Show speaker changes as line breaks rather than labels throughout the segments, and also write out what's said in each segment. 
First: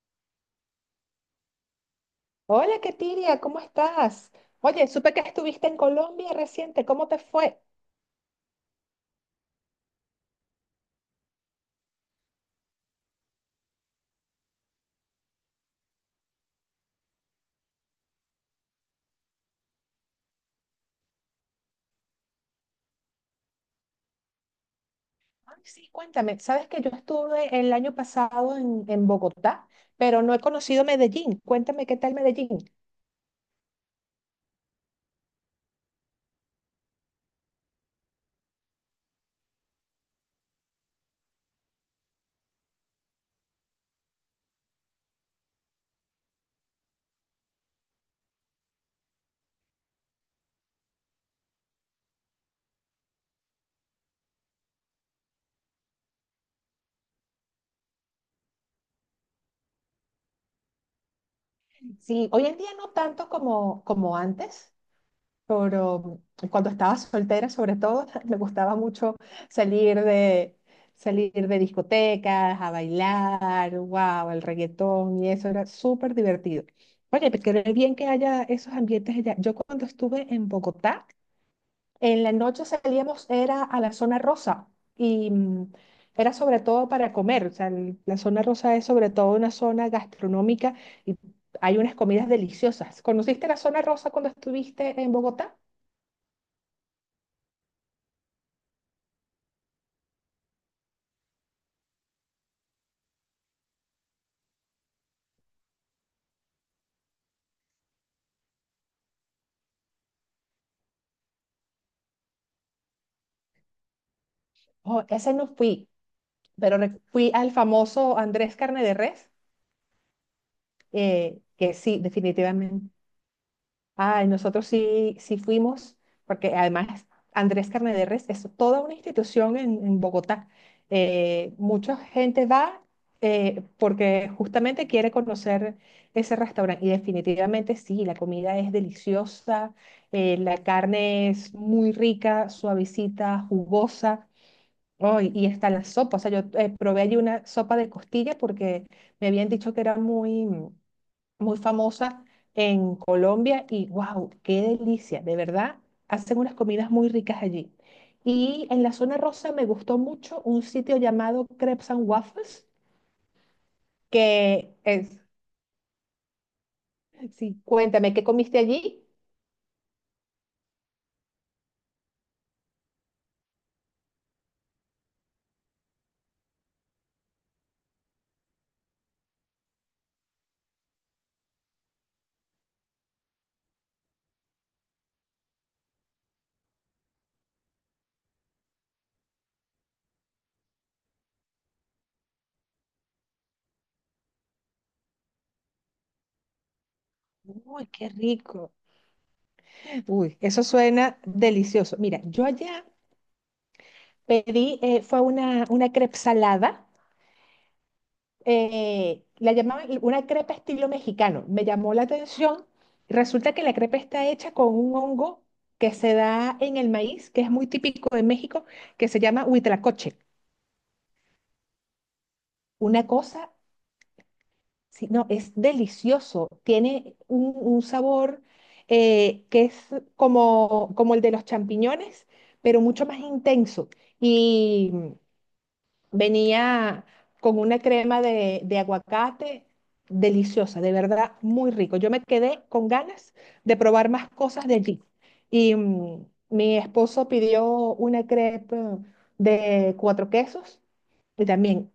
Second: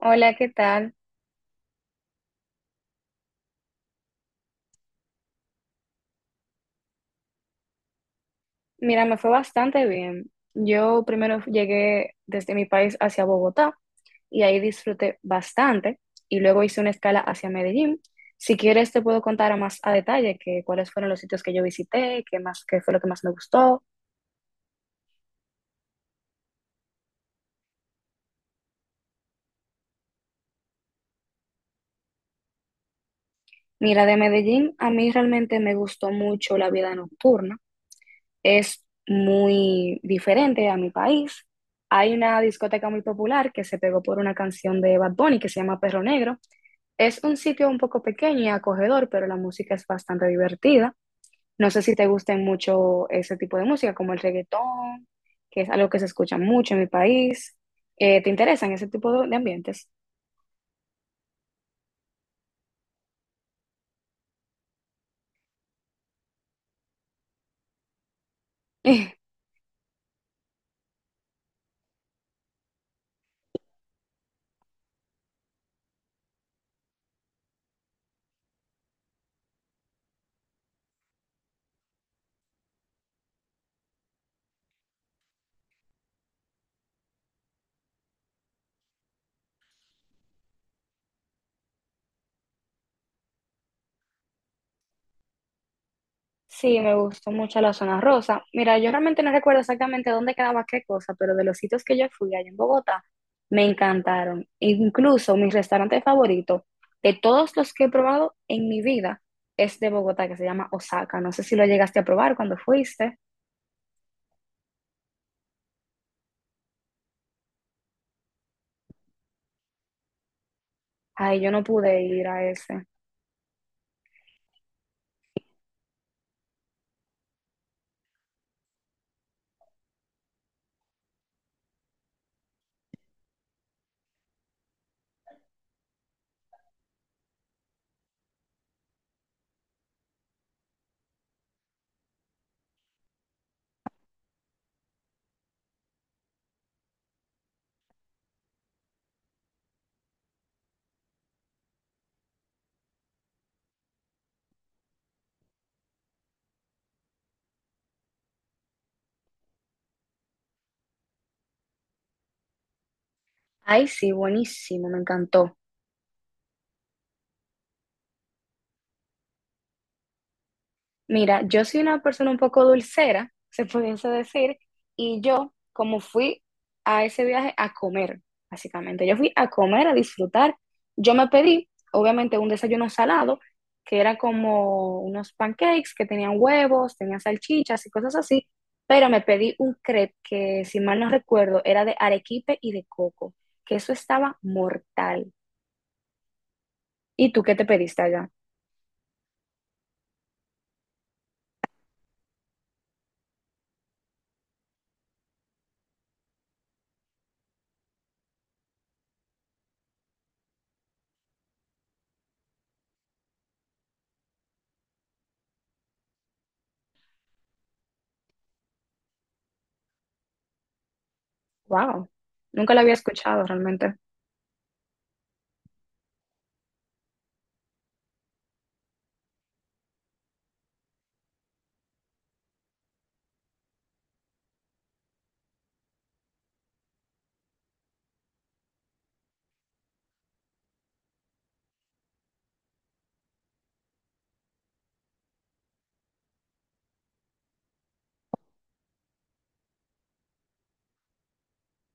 Hola, ¿qué tal?
Hola, Ketiria, ¿cómo estás? Oye, supe que estuviste en Colombia reciente, ¿cómo te fue?
Mira, me fue bastante bien. Yo primero llegué desde mi país hacia Bogotá y ahí disfruté bastante y luego hice una escala hacia Medellín. Si quieres te puedo contar a más a detalle que cuáles fueron los sitios que yo visité, qué más, qué fue lo que más me gustó.
Ay, sí, cuéntame, sabes que yo estuve el año pasado en Bogotá, pero no he conocido Medellín. Cuéntame qué tal Medellín.
Mira, de Medellín a mí realmente me gustó mucho la vida nocturna. Es muy diferente a mi país. Hay una discoteca muy popular que se pegó por una canción de Bad Bunny que se llama Perro Negro. Es un sitio un poco pequeño y acogedor, pero la música es bastante divertida. No sé si te gusten mucho ese tipo de música, como el reggaetón, que es algo que se escucha mucho en mi país. ¿Te interesan ese tipo de ambientes?
Sí, hoy en día no tanto como antes, pero cuando estaba soltera, sobre todo, me gustaba mucho salir de, salir de discotecas, a bailar, wow, el reggaetón y eso era súper divertido. Oye, pues qué bien que haya esos ambientes allá. Yo cuando estuve en Bogotá, en la noche salíamos, era a la zona rosa y era sobre todo para comer. O sea, la zona rosa es sobre todo una zona gastronómica y hay unas comidas deliciosas. ¿Conociste la zona rosa cuando estuviste en Bogotá?
Sí, me gustó mucho la zona rosa. Mira, yo realmente no recuerdo exactamente dónde quedaba qué cosa, pero de los sitios que yo fui allá en Bogotá, me encantaron. Incluso mi restaurante favorito de todos los que he probado en mi vida es de Bogotá, que se llama Osaka. No sé si lo llegaste a probar cuando fuiste.
Oh, ese no fui, pero fui al famoso Andrés Carne de Res,
Ay, yo no
que sí,
pude ir a ese.
definitivamente. Ay, nosotros sí, sí fuimos, porque además Andrés Carne de Res es toda una institución en Bogotá. Mucha gente va porque justamente quiere conocer ese restaurante y definitivamente sí, la comida es deliciosa, la carne es muy rica, suavecita, jugosa. Oh, y está la sopa. O sea, yo probé allí una sopa de costilla porque me habían dicho que era muy famosa en Colombia y wow, qué delicia. De verdad, hacen unas comidas muy ricas allí. Y en la zona rosa me gustó mucho un sitio llamado Crepes and Waffles,
Ay, sí,
que
buenísimo, me
es,
encantó.
sí, cuéntame, ¿qué comiste allí?
Mira, yo soy una persona un poco dulcera, se pudiese decir, y yo, como fui a ese viaje a comer, básicamente, yo fui a comer, a disfrutar, yo me pedí, obviamente, un desayuno salado, que era como unos pancakes que tenían huevos, tenían salchichas y cosas así, pero me pedí un crepe que, si mal no recuerdo, era de arequipe y de coco, que eso estaba mortal. ¿Y tú qué te
Uy,
pediste
qué
allá?
rico. Uy, eso suena delicioso. Mira, yo allá pedí, fue una crepe salada la llamaban una crepa estilo mexicano. Me llamó la atención. Resulta que la crepa está hecha con un hongo que se da en el maíz, que es muy típico de México, que se llama huitlacoche.
Wow, nunca lo había
Una
escuchado
cosa,
realmente,
sí, no, es delicioso. Tiene un sabor que es como el de los champiñones, pero mucho más intenso. y Venía con una crema de aguacate deliciosa, de verdad, muy rico. Yo me quedé con ganas de probar más cosas de allí. Y mi esposo pidió una crepe de cuatro quesos y también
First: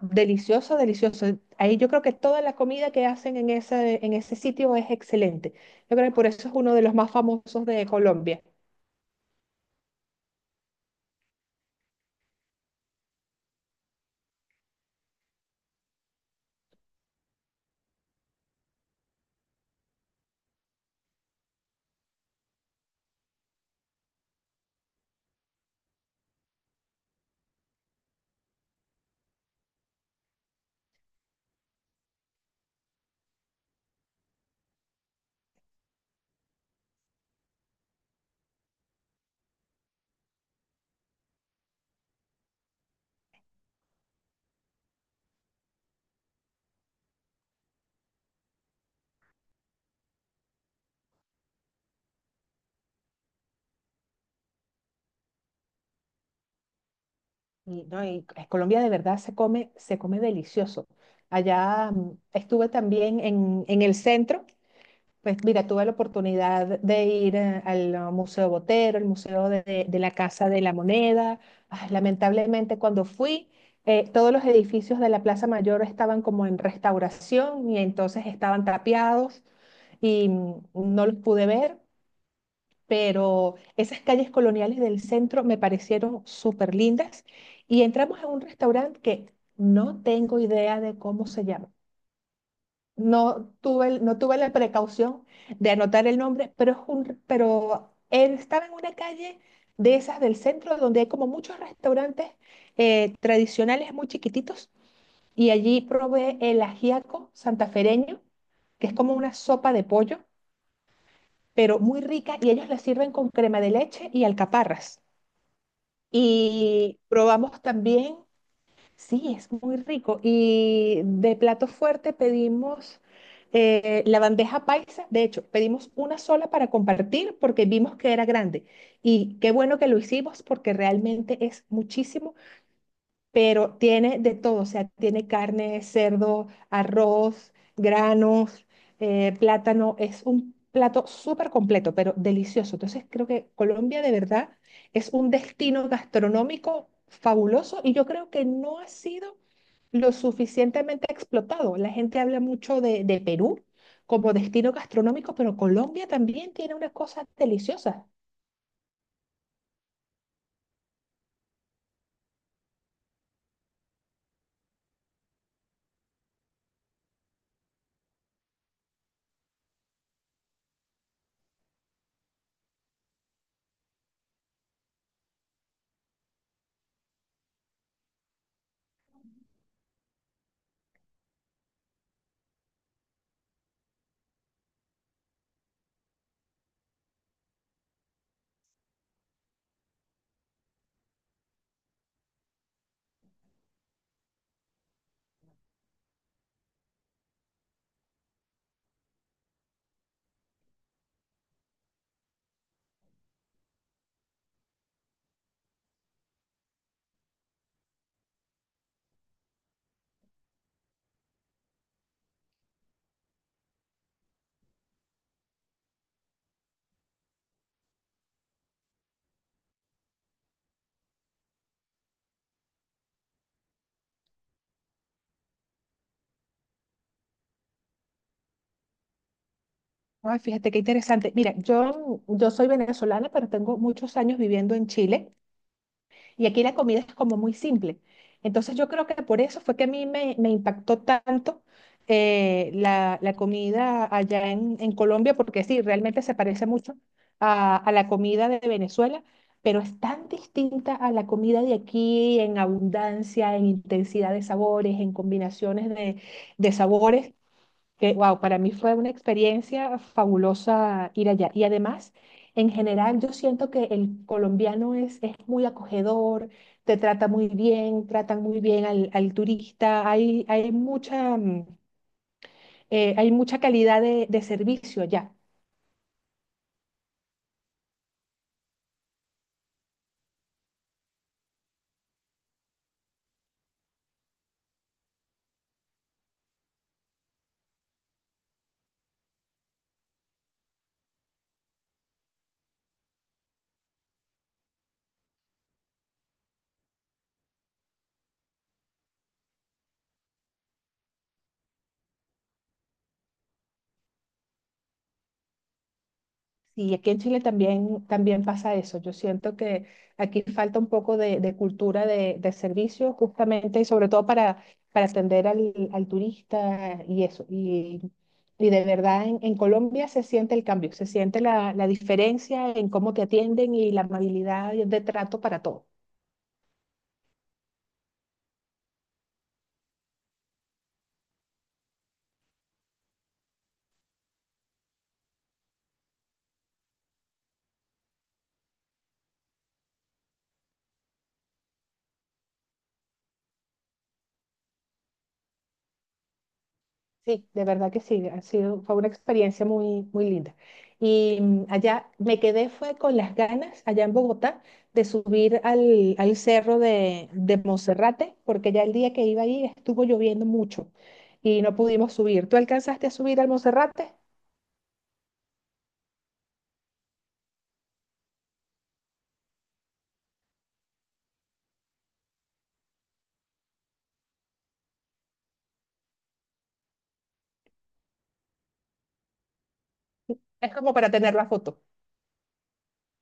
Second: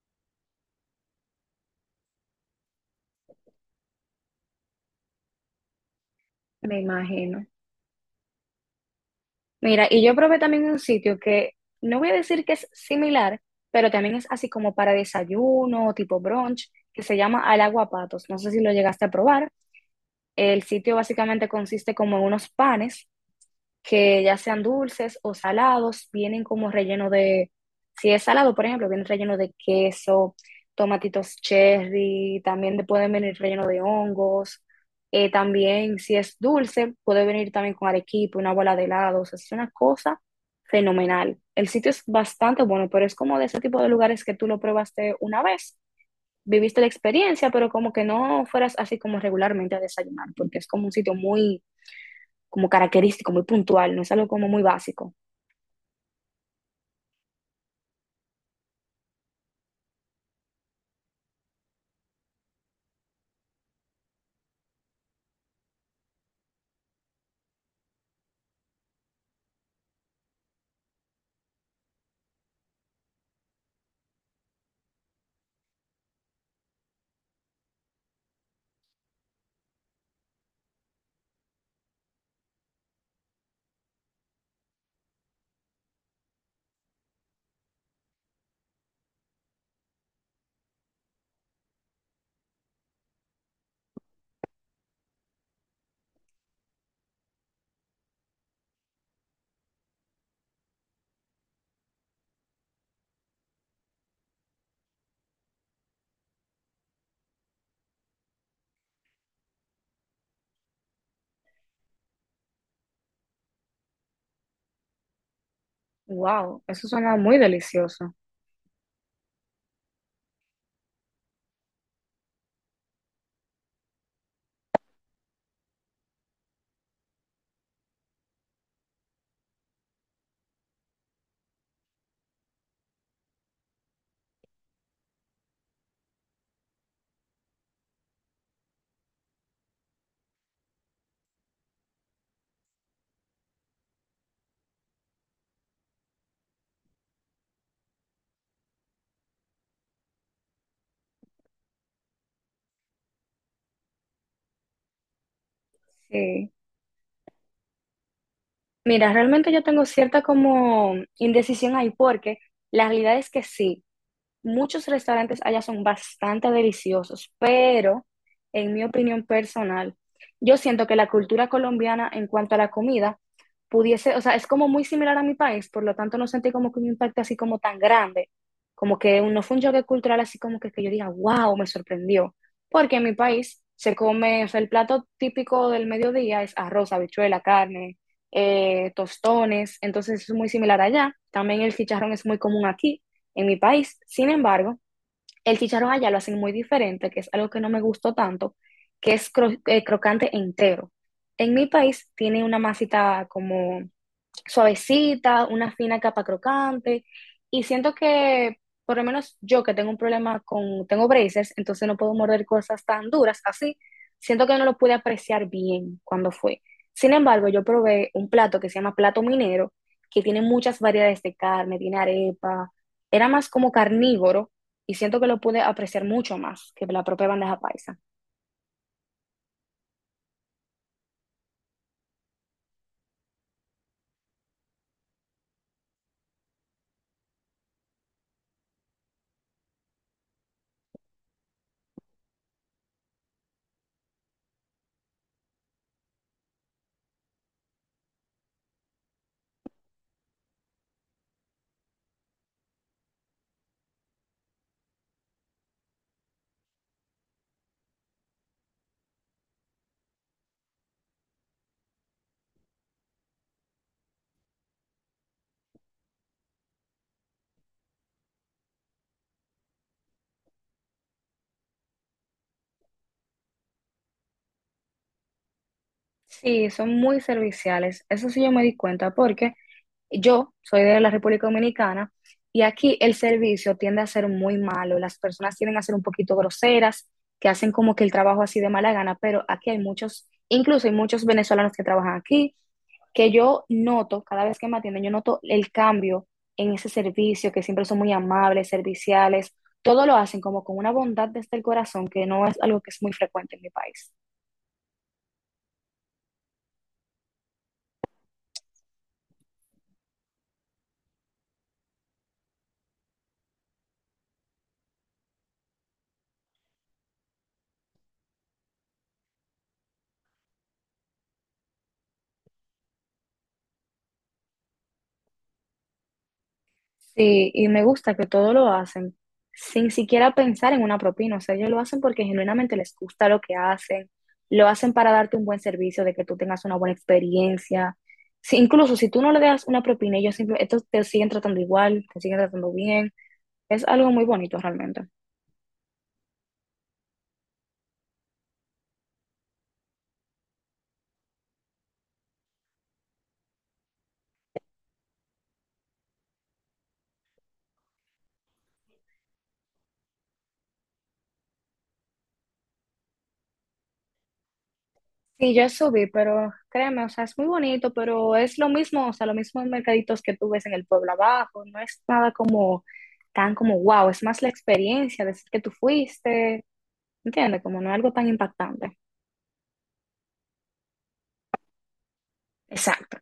delicioso, delicioso. Ahí yo creo que toda la comida que hacen en ese sitio es excelente. Yo creo que por eso es uno
me
de los más
imagino.
famosos de Colombia.
Mira, y yo probé también un sitio que no voy a decir que es similar, pero también es así como para desayuno, tipo brunch, que se llama Al Agua Patos. No sé si lo llegaste a probar. El sitio básicamente consiste como en unos panes que ya sean dulces o salados, vienen como relleno de, si es salado, por ejemplo, viene relleno de queso, tomatitos cherry, también te pueden venir relleno de hongos, también si es dulce, puede venir también con arequipe, una bola de helado, o sea, es una cosa fenomenal. El sitio es bastante bueno, pero es como de ese tipo de lugares que tú lo probaste una vez, viviste la experiencia, pero como que no fueras así como regularmente a desayunar, porque es como un sitio muy como característico, muy puntual, no es algo como muy básico.
Y, no, y en Colombia de verdad se come delicioso. Allá estuve también en el centro, pues mira, tuve la oportunidad de ir al Museo Botero, el Museo de la Casa de la Moneda. Ah, lamentablemente cuando fui, todos los edificios de la Plaza Mayor estaban como en restauración y entonces estaban tapiados y no los pude ver, pero esas calles coloniales del centro me parecieron súper lindas y entramos a un restaurante que no tengo idea de cómo se llama. No tuve la precaución de anotar el nombre, pero, pero él estaba en una calle de esas del centro donde hay como muchos restaurantes tradicionales muy chiquititos y allí probé el ajiaco santafereño, que es como una sopa de pollo, pero muy rica y ellos la sirven con crema de leche y alcaparras.
Wow, eso
Y
suena muy
probamos
delicioso.
también, sí, es muy rico. Y de plato fuerte pedimos la bandeja paisa. De hecho, pedimos una sola para compartir porque vimos que era grande. Y qué bueno que lo hicimos porque realmente es muchísimo, pero tiene de todo, o sea, tiene carne, cerdo, arroz, granos, plátano, es un plato súper completo, pero delicioso. Entonces creo que Colombia de verdad es un destino gastronómico fabuloso y yo creo que no ha sido lo suficientemente explotado. La gente habla mucho de Perú como destino gastronómico, pero Colombia
Sí.
también tiene unas cosas deliciosas.
Mira, realmente yo tengo cierta como indecisión ahí porque la realidad es que sí. Muchos restaurantes allá son bastante deliciosos, pero en mi opinión personal, yo siento que la cultura colombiana en cuanto a la comida pudiese, o sea, es como muy similar a mi país, por lo tanto no sentí como que un impacto así como tan grande, como que no fue un choque cultural así como que yo diga, wow, me sorprendió, porque en mi país se come, o sea, el plato típico del mediodía es arroz, habichuela, carne, tostones, entonces es muy similar allá, también el chicharrón es muy común aquí en mi país. Sin embargo, el chicharrón allá lo hacen muy diferente, que es algo que no me gustó tanto, que es crocante entero. En mi país tiene una masita como suavecita, una fina capa crocante. Y siento que, por lo menos yo que tengo un problema con, tengo braces, entonces no puedo morder cosas tan duras así, siento que no lo pude apreciar bien cuando fue. Sin embargo, yo probé un plato que se llama plato minero, que tiene muchas variedades de carne, tiene arepa, era más como carnívoro y siento que lo pude apreciar mucho más que la propia bandeja paisa.
Ay, fíjate qué interesante. Mira, yo soy venezolana, pero tengo muchos años viviendo en Chile y aquí la comida es como muy simple. Entonces yo creo que por eso fue que a me impactó tanto la comida allá en Colombia, porque sí, realmente se parece mucho a la comida de Venezuela, pero es tan distinta a la comida de aquí en abundancia, en intensidad de sabores, en combinaciones de sabores que, wow, para mí fue una experiencia fabulosa ir allá. Y además, en general, yo siento que el colombiano es muy acogedor, te trata muy bien, tratan muy bien al turista, hay mucha, hay mucha calidad de servicio allá.
Sí, son muy serviciales, eso sí yo me di cuenta porque yo soy de la República Dominicana y aquí el servicio tiende a ser muy malo. Las personas tienden a ser un poquito groseras, que hacen como que el trabajo así de mala gana, pero aquí hay muchos, incluso hay muchos venezolanos que trabajan aquí, que yo noto, cada vez que me atienden, yo noto el cambio en ese servicio, que siempre son muy amables, serviciales, todo lo hacen como con una bondad desde el corazón, que no es algo que es muy frecuente en mi país.
Sí, aquí en Chile también, también pasa eso. Yo siento que aquí falta un poco de cultura de servicio, justamente, y sobre todo para atender al turista y eso. Y de verdad, en Colombia se siente el cambio, se siente la diferencia en cómo te atienden y la amabilidad de trato para todos.
Sí, y me gusta que todo lo hacen sin siquiera pensar en una propina. O sea, ellos lo hacen porque genuinamente les gusta lo que hacen. Lo hacen para darte un buen servicio, de que tú tengas una buena experiencia. Incluso si tú no le das una propina, ellos estos te siguen tratando igual, te siguen tratando bien. Es algo muy bonito realmente.
Sí, de verdad que sí, ha sido, fue una experiencia muy, muy linda. Y allá me quedé, fue con las ganas, allá en Bogotá, de subir al cerro de Monserrate, porque ya el día que iba ahí estuvo lloviendo mucho y no pudimos subir. ¿Tú alcanzaste a subir al Monserrate?
Sí, yo subí, pero créeme, o sea, es muy bonito, pero es lo mismo, o sea, los mismos mercaditos que tú ves en el pueblo abajo. No es nada como tan como wow, es más la experiencia, decir que tú fuiste. ¿Entiendes? Como no es algo tan impactante.
Es como para tener la foto.
Exacto.